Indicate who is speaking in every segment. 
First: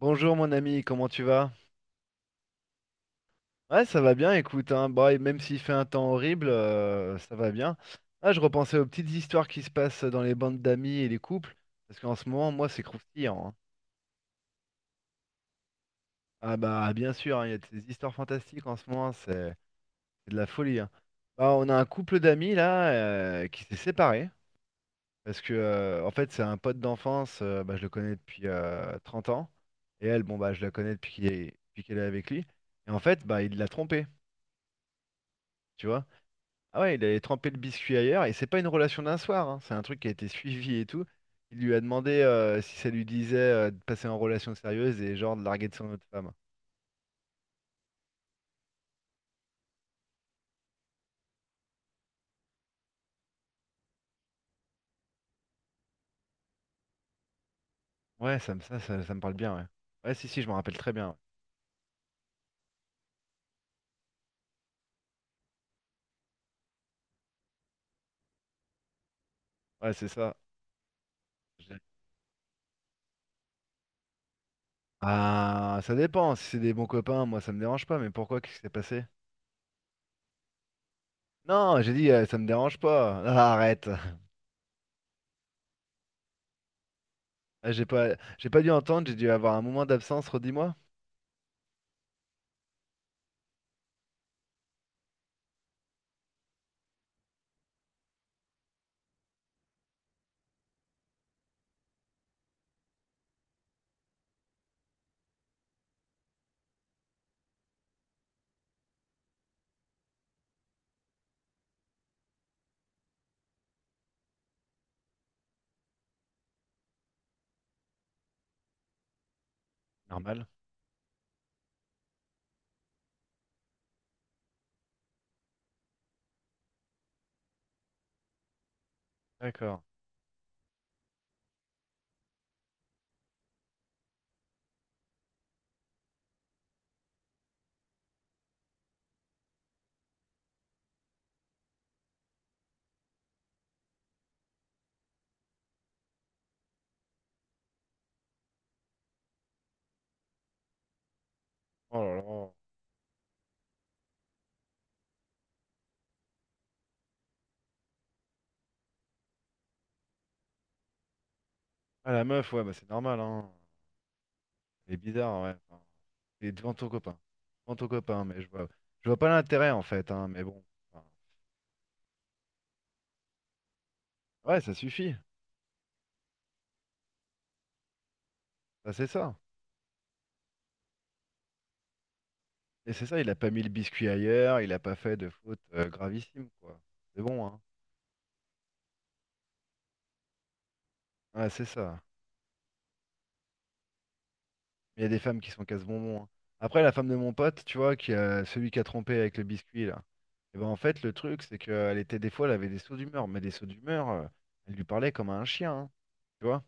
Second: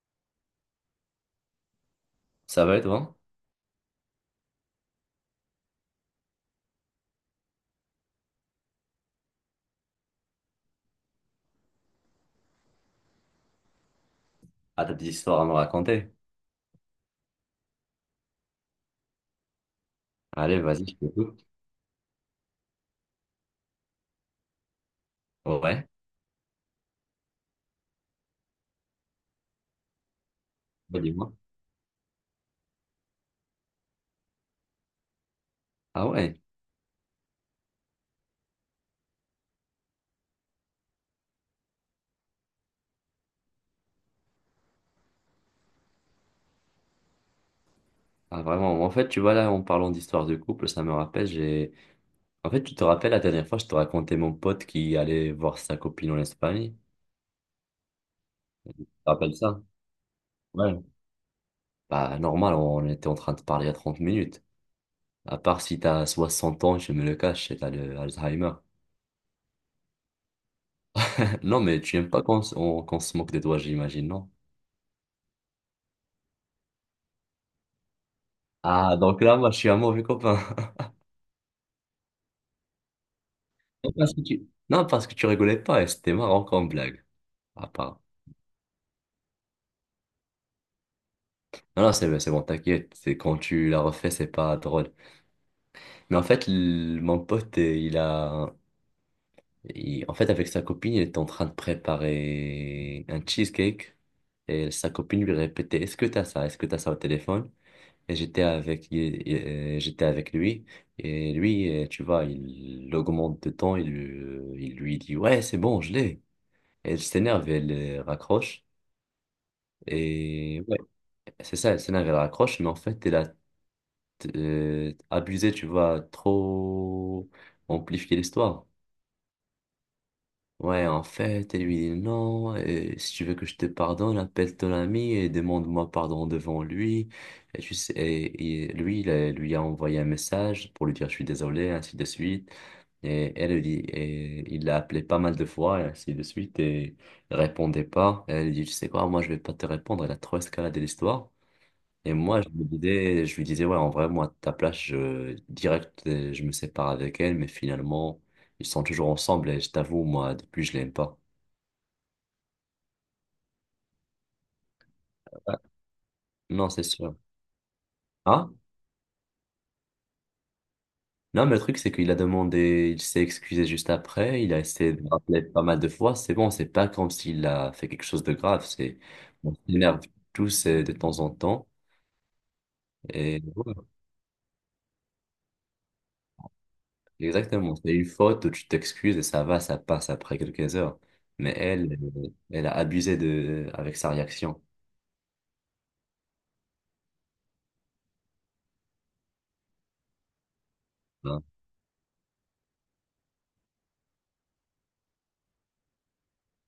Speaker 1: Bonjour mon ami, comment tu vas?
Speaker 2: Ça va et toi?
Speaker 1: Ouais, ça va bien, écoute, hein, bah, et même s'il fait un temps horrible, ça va bien. Ah, je repensais aux petites histoires qui se passent dans les bandes d'amis et les couples, parce qu'en ce moment, moi, c'est croustillant, hein.
Speaker 2: Ah, t'as des histoires à me raconter?
Speaker 1: Ah bah bien sûr, hein, il y a des histoires fantastiques en ce moment, c'est de la
Speaker 2: Allez,
Speaker 1: folie,
Speaker 2: vas-y,
Speaker 1: hein.
Speaker 2: je t'écoute.
Speaker 1: Bah, on a un couple d'amis là qui s'est séparé, parce que
Speaker 2: Ouais,
Speaker 1: en fait, c'est un pote d'enfance, bah, je le connais depuis 30 ans, et elle, bon bah je la connais
Speaker 2: bah,
Speaker 1: depuis
Speaker 2: dis-moi.
Speaker 1: depuis qu'elle est avec lui, et en fait, bah il l'a trompée, tu vois.
Speaker 2: Ah ouais,
Speaker 1: Ah ouais, il avait trempé le biscuit ailleurs et c'est pas une relation d'un soir, hein. C'est un truc qui a été suivi et tout. Il lui a demandé si ça lui disait de passer en relation sérieuse et genre de larguer de son autre femme.
Speaker 2: ah, vraiment. En fait, tu vois, là, en parlant d'histoires de couple, ça me rappelle, j'ai... En fait, tu te rappelles, la dernière fois, je te racontais mon pote qui allait voir sa copine en Espagne.
Speaker 1: Ouais, ça me, ça,
Speaker 2: Tu te
Speaker 1: ça, ça me parle
Speaker 2: rappelles
Speaker 1: bien,
Speaker 2: ça?
Speaker 1: ouais. Ouais, si, si, je me rappelle
Speaker 2: Ouais.
Speaker 1: très bien.
Speaker 2: Bah, normal, on était en train de parler il y a 30 minutes. À part si t'as 60 ans, je me le cache, et t'as le Alzheimer.
Speaker 1: Ouais, ouais, c'est ça.
Speaker 2: Non,
Speaker 1: J'ai-
Speaker 2: mais tu aimes pas qu'on qu'on se moque de toi, j'imagine, non?
Speaker 1: Ah, ça dépend. Si c'est des bons copains, moi, ça me dérange pas. Mais pourquoi? Qu'est-ce qui s'est
Speaker 2: Ah,
Speaker 1: passé?
Speaker 2: donc là, moi, je suis un mauvais copain.
Speaker 1: Non, j'ai dit, ça me dérange pas. Ah, arrête.
Speaker 2: Non, parce que tu rigolais pas et c'était marrant comme blague. À
Speaker 1: Ah,
Speaker 2: part.
Speaker 1: j'ai pas dû entendre. J'ai dû avoir un moment d'absence. Redis-moi.
Speaker 2: Non, non, c'est bon, t'inquiète. C'est quand tu la refais, c'est pas drôle. Mais en fait, mon pote, il a. En fait, avec sa copine, il était en train de préparer un cheesecake. Et sa copine lui répétait, est-ce que t'as ça? Est-ce que t'as ça au téléphone? Et j'étais avec, j'étais avec lui. Et lui, tu vois, il augmente de temps. Il, il lui dit, ouais, c'est bon, je l'ai. Et elle s'énerve, elle raccroche.
Speaker 1: Normal.
Speaker 2: Et c'est ça, elle s'énerve, elle raccroche, mais en fait, elle a abusé, tu vois, trop amplifié l'histoire.
Speaker 1: D'accord.
Speaker 2: Ouais, en fait, elle lui dit non, et si tu veux que je te pardonne, appelle ton ami et demande-moi pardon devant lui. Et, tu sais, et lui, lui a envoyé un message pour lui dire je suis désolé, ainsi de suite. Et elle lui dit, et il l'a appelé pas mal de fois, et ainsi de suite, et il répondait pas. Elle lui dit, tu sais quoi, moi je vais pas te répondre, elle a trop escaladé l'histoire.
Speaker 1: Oh là
Speaker 2: Et moi,
Speaker 1: là.
Speaker 2: je me disais, je lui disais, ouais, en vrai, moi, à ta place, je, direct, je me sépare avec elle, mais finalement, ils sont toujours ensemble et je t'avoue, moi, depuis, je l'aime pas.
Speaker 1: Ah, la meuf, ouais, bah c'est normal, hein. C'est bizarre, ouais. Enfin, c'est
Speaker 2: Non,
Speaker 1: devant
Speaker 2: c'est
Speaker 1: ton
Speaker 2: sûr.
Speaker 1: copain. Devant ton copain, mais
Speaker 2: Ah?
Speaker 1: je vois pas l'intérêt en fait, hein, mais bon. Enfin,
Speaker 2: Non, mais le truc, c'est qu'il a demandé, il s'est excusé juste après, il a
Speaker 1: ouais, ça
Speaker 2: essayé de me
Speaker 1: suffit.
Speaker 2: rappeler pas mal de fois. C'est bon, c'est pas comme s'il a fait quelque chose de grave,
Speaker 1: Ça,
Speaker 2: c'est,
Speaker 1: c'est ça.
Speaker 2: on s'énerve tous de temps en temps.
Speaker 1: Et c'est ça, il a
Speaker 2: Et
Speaker 1: pas mis le
Speaker 2: ouais,
Speaker 1: biscuit ailleurs, il a pas fait de faute gravissime, quoi. C'est bon, hein.
Speaker 2: exactement, c'est une faute où tu t'excuses et ça va, ça passe après quelques heures.
Speaker 1: Ouais,
Speaker 2: Mais
Speaker 1: c'est
Speaker 2: elle,
Speaker 1: ça.
Speaker 2: elle a abusé de, avec sa réaction,
Speaker 1: Il y a des femmes qui sont casse-bonbons, hein. Après, la femme de mon pote, tu vois, qui a celui qui a trompé avec le biscuit, là. Et ben en fait, le truc,
Speaker 2: hein.
Speaker 1: c'est qu'elle était des fois, elle avait des sauts d'humeur, mais des sauts d'humeur, elle lui parlait comme à un chien, hein, tu vois.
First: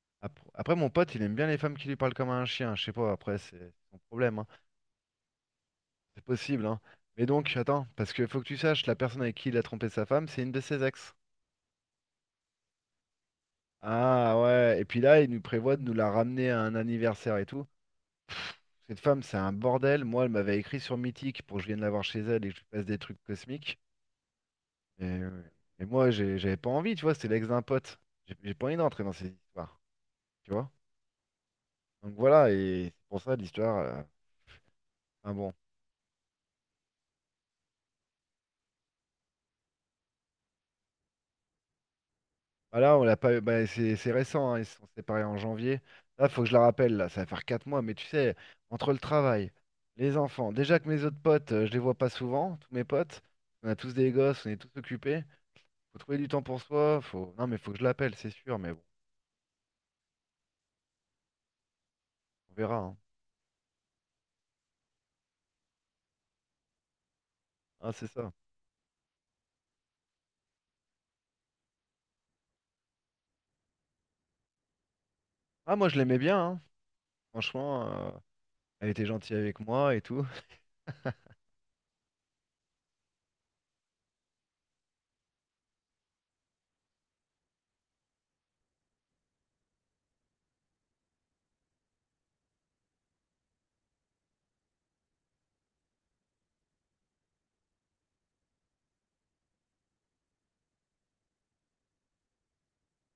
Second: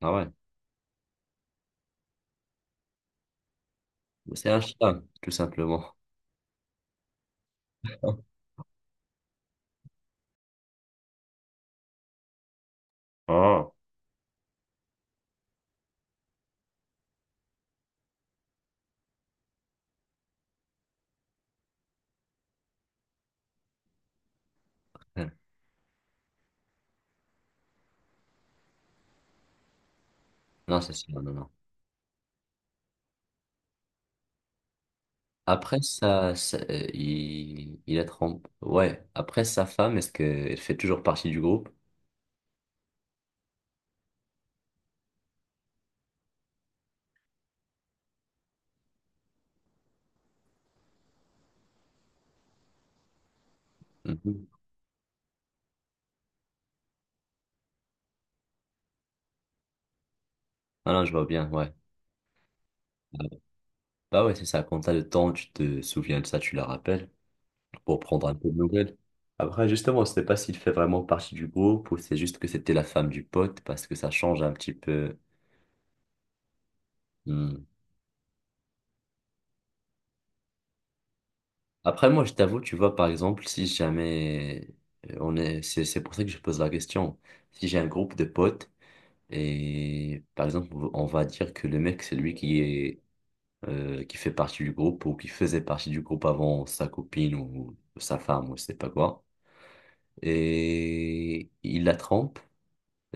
Speaker 2: Ah ouais,
Speaker 1: Après, mon pote, il aime bien les femmes qui lui parlent comme un chien. Je sais pas, après, c'est son problème, hein.
Speaker 2: c'est un chien, tout simplement.
Speaker 1: C'est possible, hein. Mais donc, attends, parce qu'il faut que tu saches, la personne avec qui il a trompé sa femme, c'est une de ses ex.
Speaker 2: Oh.
Speaker 1: Ah ouais, et puis là, il nous prévoit de nous la ramener à un anniversaire et tout. Cette femme, c'est un bordel. Moi, elle m'avait écrit sur Mythique pour que je vienne la voir chez elle et que je lui passe des trucs cosmiques. Et, euh, et moi, j'avais pas envie, tu vois, c'est l'ex d'un pote. J'ai pas envie d'entrer dans ces histoires, tu vois.
Speaker 2: Non, c'est sûr, non, non.
Speaker 1: Donc voilà, et c'est pour ça l'histoire, enfin bon.
Speaker 2: Après ça, il a trompé. Ouais, après sa femme, est-ce qu'elle fait toujours partie du groupe?
Speaker 1: Bah là, on l'a pas eu. Bah, c'est récent, hein. Ils se sont séparés en janvier. Là, faut que je la rappelle, là, ça va faire quatre mois, mais tu sais, entre le travail, les enfants, déjà que mes autres potes, je les vois pas souvent, tous mes potes, on a tous des gosses,
Speaker 2: Mhm.
Speaker 1: on est tous occupés. Faut trouver du temps pour soi, faut. Non, mais faut que je l'appelle, c'est sûr, mais bon,
Speaker 2: Ah non, je vois bien, ouais.
Speaker 1: on verra, hein.
Speaker 2: Bah ouais, c'est ça, quand t'as le temps, tu te souviens de ça, tu la rappelles
Speaker 1: Ah,
Speaker 2: pour
Speaker 1: c'est
Speaker 2: prendre
Speaker 1: ça.
Speaker 2: un peu de nouvelles. Après, justement, on ne sait pas s'il fait vraiment partie du groupe ou c'est juste que c'était la femme du pote parce que ça change un petit peu.
Speaker 1: Ah, moi, je l'aimais bien, hein.
Speaker 2: Hmm.
Speaker 1: Franchement, elle était gentille avec moi et tout.
Speaker 2: Après, moi, je t'avoue, tu vois, par exemple, si jamais on est, c'est pour ça que je pose la question. Si j'ai un groupe de potes et, par exemple, on va dire que le mec, c'est lui qui est, qui fait partie du groupe ou qui faisait partie du groupe avant sa copine ou sa femme ou je sais pas quoi. Et il la trompe,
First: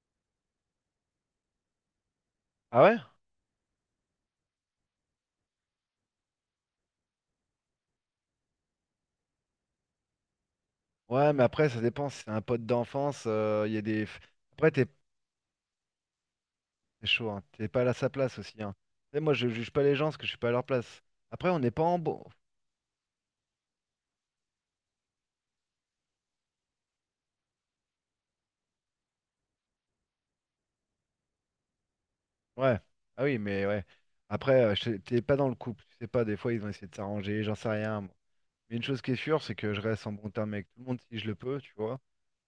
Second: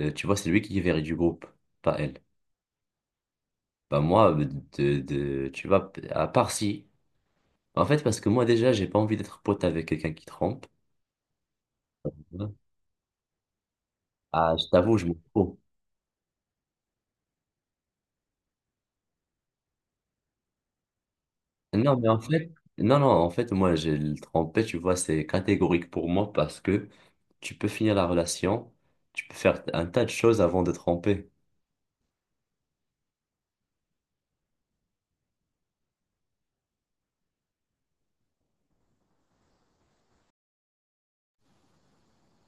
Speaker 2: tu vois, c'est lui qui est viré du groupe, pas elle.
Speaker 1: Ah ouais?
Speaker 2: Bah moi, tu vois, à part si. En fait, parce que moi déjà, j'ai pas envie d'être pote avec quelqu'un qui trompe.
Speaker 1: Ouais, mais après, ça dépend, si c'est un pote d'enfance, il y a des.
Speaker 2: Ah, je
Speaker 1: Après, t'es
Speaker 2: t'avoue, je m'en fous.
Speaker 1: c'est chaud, hein. T'es pas à sa place aussi, hein. Tu sais, moi, je juge pas les gens parce que je suis pas à leur place. Après, on n'est pas en
Speaker 2: Non, mais en
Speaker 1: bon.
Speaker 2: fait, non, non, en fait, moi, j'ai le trompé, tu vois, c'est catégorique pour moi parce que tu peux finir la relation, tu peux faire un tas de choses avant de tromper.
Speaker 1: Ouais. Ah oui, mais ouais. Après, je t'es pas dans le couple. Tu sais pas, des fois, ils ont essayé de s'arranger, j'en sais rien, moi. Mais une chose qui est sûre, c'est que je reste en bon terme avec tout le monde si je le peux, tu vois.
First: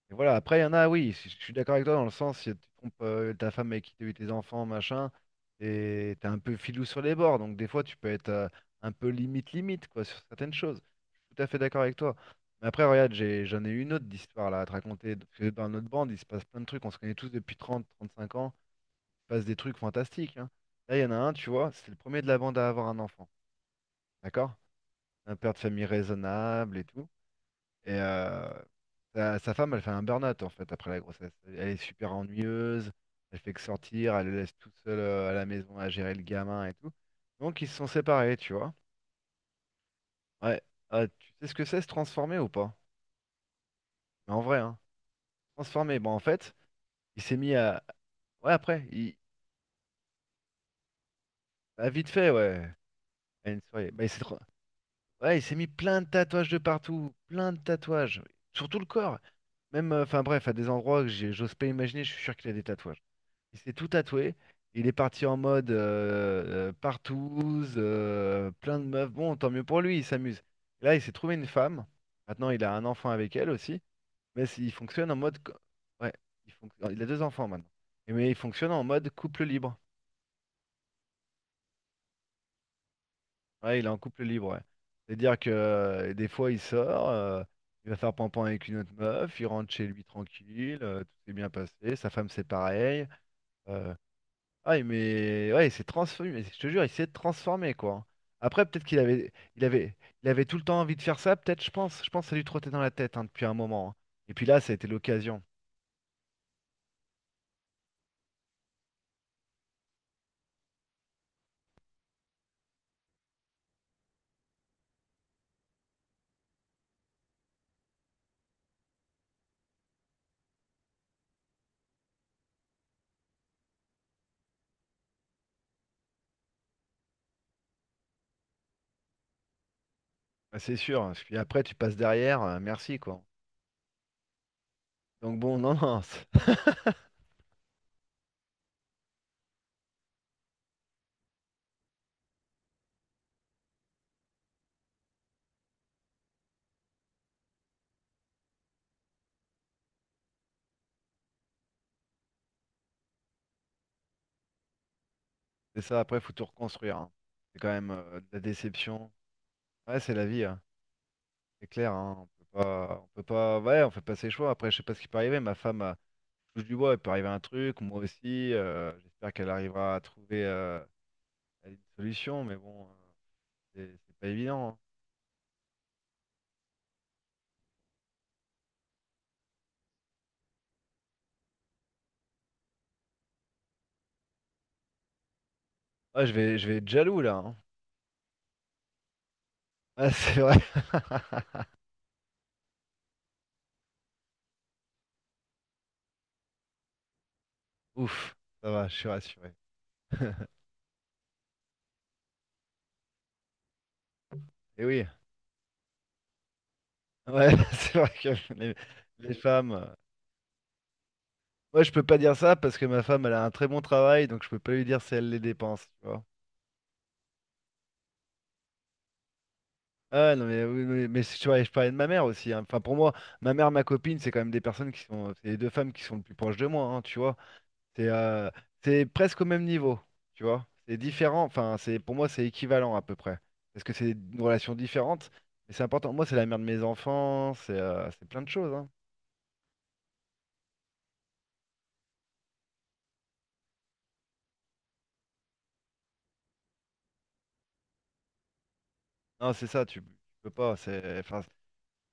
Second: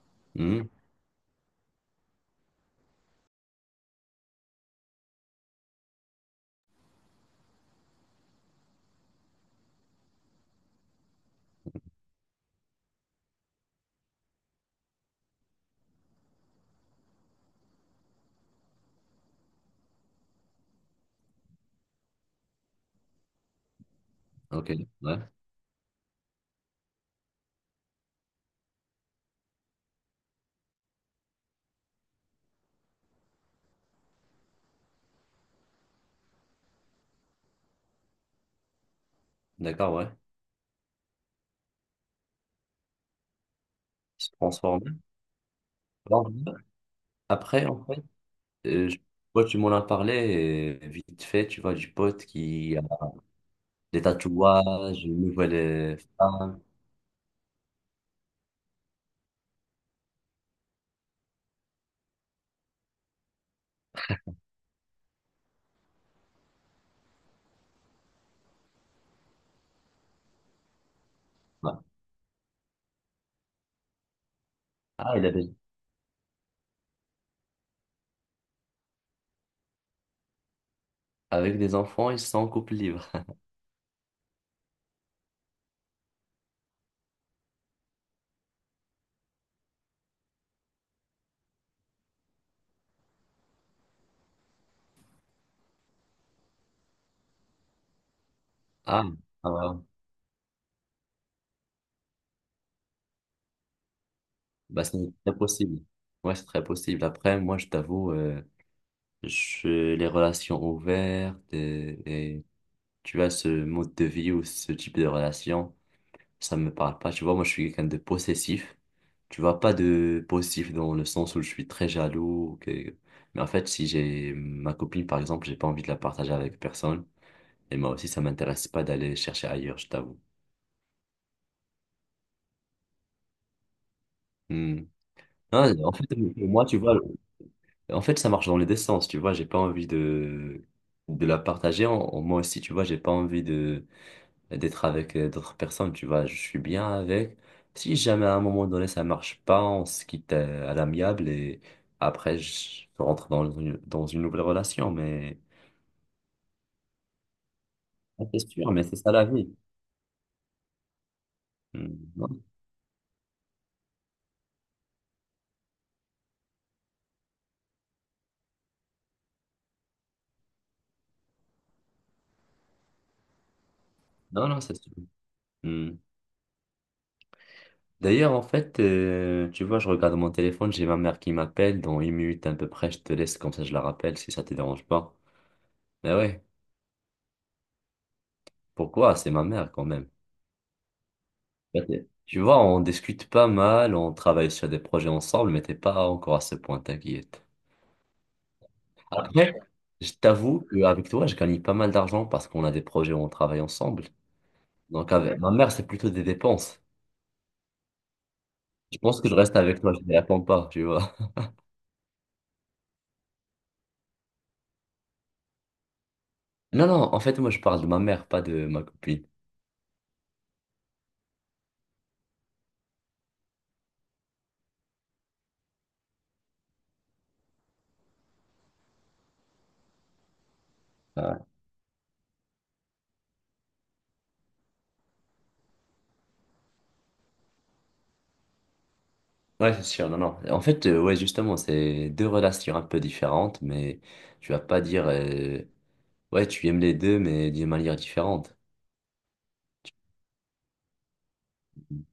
Speaker 1: Et voilà, après, il
Speaker 2: Hmm.
Speaker 1: y en a, oui, je suis d'accord avec toi dans le sens, si tu trompes ta femme avec qui t'as eu tes enfants, machin, et t'es un peu filou sur les bords, donc des fois, tu peux être un peu limite-limite, quoi, sur certaines choses. Je suis tout à fait d'accord avec toi. Mais après, regarde, j'en ai une autre d'histoire là à te raconter. Parce que dans notre bande, il se passe plein de trucs, on se connaît tous depuis trente trente cinq ans, il se passe des trucs fantastiques, hein. Là, il y en a un, tu vois, c'est le premier de la bande à avoir un enfant, d'accord?
Speaker 2: Ok, ouais,
Speaker 1: Un père de famille raisonnable et tout. Et sa femme, elle fait un burn-out en fait après la grossesse. Elle est super ennuyeuse, elle fait que sortir, elle le laisse tout seul à la maison à gérer le gamin et tout. Donc ils se sont séparés, tu vois.
Speaker 2: d'accord, ouais.
Speaker 1: Ouais. Ah, tu sais ce que c'est se transformer ou pas?
Speaker 2: Se
Speaker 1: Mais en vrai, hein.
Speaker 2: transformer.
Speaker 1: Transformer, bon en
Speaker 2: Bon,
Speaker 1: fait, il s'est mis
Speaker 2: après,
Speaker 1: à.
Speaker 2: en fait,
Speaker 1: Ouais, après,
Speaker 2: euh, je-
Speaker 1: il.
Speaker 2: toi, tu m'en as parlé vite fait, tu vois,
Speaker 1: Bah,
Speaker 2: du
Speaker 1: vite
Speaker 2: pote
Speaker 1: fait, ouais.
Speaker 2: qui
Speaker 1: À une soirée.
Speaker 2: des
Speaker 1: Bah,
Speaker 2: tatouages, une
Speaker 1: ouais, il s'est mis
Speaker 2: nouvelle
Speaker 1: plein de tatouages de
Speaker 2: femme.
Speaker 1: partout, plein de tatouages, sur tout le corps. Même, enfin bref, à des endroits que j'ose pas imaginer, je suis sûr qu'il a des tatouages. Il s'est tout tatoué. Il est parti en mode partouze, plein de meufs. Bon, tant mieux pour lui, il s'amuse. Là, il s'est trouvé une
Speaker 2: Ouais.
Speaker 1: femme. Maintenant, il a un enfant avec elle aussi. Mais c- il fonctionne
Speaker 2: Ah,
Speaker 1: en
Speaker 2: il a
Speaker 1: mode.
Speaker 2: des...
Speaker 1: Co- ouais, il a deux enfants maintenant. Et mais il fonctionne en mode couple libre.
Speaker 2: Avec des enfants, ils sont en couple libre.
Speaker 1: Ouais, il est en couple libre, ouais. C'est-à-dire que des fois, il sort, il va faire pampan avec une autre meuf, il rentre chez lui tranquille, tout s'est bien passé. Sa femme, c'est pareil. euh, Ouais mais ouais, il s'est transformé, mais je te jure, il s'est transformé, quoi. Après, peut-être qu'il
Speaker 2: Ah,
Speaker 1: avait,
Speaker 2: ah
Speaker 1: il
Speaker 2: ouais.
Speaker 1: avait, il avait tout le temps envie de faire ça, peut-être, je pense. Je pense que ça lui trottait dans la tête hein, depuis un moment, hein. Et puis là, ça a
Speaker 2: Bah,
Speaker 1: été
Speaker 2: c'est très
Speaker 1: l'occasion.
Speaker 2: possible. Ouais, c'est très possible. Après, moi, je t'avoue, je... les relations ouvertes et tu vois, ce mode de vie ou ce type de relation, ça me parle pas. Tu vois, moi, je suis quelqu'un de possessif. Tu vois, pas de possessif dans le sens où je suis très jaloux. Que- Mais en fait, si j'ai ma copine, par exemple, j'ai pas envie de la partager avec personne. Et moi aussi, ça m'intéresse pas d'aller chercher ailleurs, je t'avoue.
Speaker 1: Ah, c'est sûr, hein. Parce que après, tu passes derrière, merci, quoi.
Speaker 2: Hmm.
Speaker 1: Donc bon, non,
Speaker 2: Non, en
Speaker 1: non.
Speaker 2: fait,
Speaker 1: C'est
Speaker 2: pour moi, tu vois, en fait, ça marche dans les deux sens, tu vois, j'ai pas envie de la partager. Moi aussi, tu vois, j'ai pas envie de, d'être avec d'autres personnes, tu vois, je suis bien avec. Si jamais à un moment donné ça marche pas, on se quitte à l'amiable et après, je rentre dans une nouvelle relation, mais
Speaker 1: c'est ça, après, faut tout reconstruire, hein. C'est quand même
Speaker 2: ah,
Speaker 1: de
Speaker 2: c'est
Speaker 1: la
Speaker 2: sûr, mais c'est
Speaker 1: déception.
Speaker 2: ça la vie.
Speaker 1: Ouais, c'est la vie, hein. C'est clair,
Speaker 2: Hmm.
Speaker 1: hein.
Speaker 2: Non,
Speaker 1: On peut pas, ouais, on fait pas ses choix. Après, je sais pas ce qui peut arriver. Ma femme, je touche du bois, il peut arriver un truc, moi aussi. J'espère qu'elle arrivera à trouver. Une solution, mais bon, c'est pas
Speaker 2: non, non,
Speaker 1: évident,
Speaker 2: c'est
Speaker 1: hein.
Speaker 2: sûr. Hmm. D'ailleurs, en fait, tu vois, je regarde mon téléphone, j'ai ma mère qui m'appelle. Dans une minute à peu près, je te laisse, comme ça je la rappelle si ça te dérange pas. Mais
Speaker 1: Ah,
Speaker 2: ouais,
Speaker 1: je vais être jaloux là, hein.
Speaker 2: pourquoi? C'est ma mère quand même.
Speaker 1: Ah, c'est vrai.
Speaker 2: Bah, t'es- Tu vois, on discute pas mal, on travaille sur des projets ensemble, mais t'es pas encore à ce point, t'inquiète.
Speaker 1: Ouf, ça va, je suis rassuré.
Speaker 2: Après, je t'avoue qu'avec toi, je gagne pas mal d'argent parce qu'on a des projets où on travaille ensemble.
Speaker 1: Et oui,
Speaker 2: Donc, avec ma mère, c'est plutôt des dépenses.
Speaker 1: ouais, c'est vrai que les,
Speaker 2: Je pense que
Speaker 1: les
Speaker 2: je reste
Speaker 1: femmes.
Speaker 2: avec toi, je ne l'attends pas, tu vois.
Speaker 1: Moi, je peux pas dire ça parce que ma femme, elle a un très bon travail, donc je peux pas lui dire si elle les dépense, tu vois.
Speaker 2: Non, non, en fait, moi, je parle de ma mère, pas de ma copine.
Speaker 1: Ah non, mais oui, oui, mais si tu vois, je parlais de ma mère aussi, hein. Enfin, pour moi, ma mère, ma copine, c'est quand même des personnes qui sont. C'est les deux femmes qui sont le plus proches de moi, hein, tu vois. C'est euh, c'est presque au même niveau, tu vois. C'est différent, enfin, c'est pour moi, c'est équivalent à peu près. Parce que c'est une relation différente, mais c'est important. Moi, c'est la mère de mes enfants, c'est plein de choses, hein.
Speaker 2: Ouais, c'est sûr, non, non. En fait, ouais, justement, c'est deux relations un peu différentes, mais tu vas pas dire, ouais, tu aimes les deux, mais d'une manière différente.
Speaker 1: Non, c'est ça, tu peux pas. C'est enfin,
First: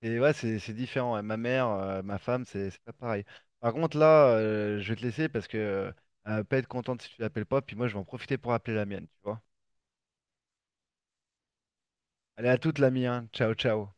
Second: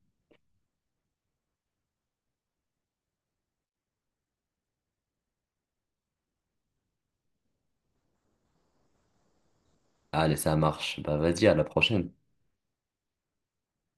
Speaker 1: ouais, c'est différent. Et ma mère, ma femme, c'est pas pareil. Par contre, là, je vais te laisser parce que elle va pas être contente si tu l'appelles pas. Puis moi, je vais en profiter pour appeler la mienne, tu vois.
Speaker 2: Allez, ça marche. Bah, vas-y, à la prochaine.
Speaker 1: Allez, à toute, l'ami, hein. Ciao, ciao.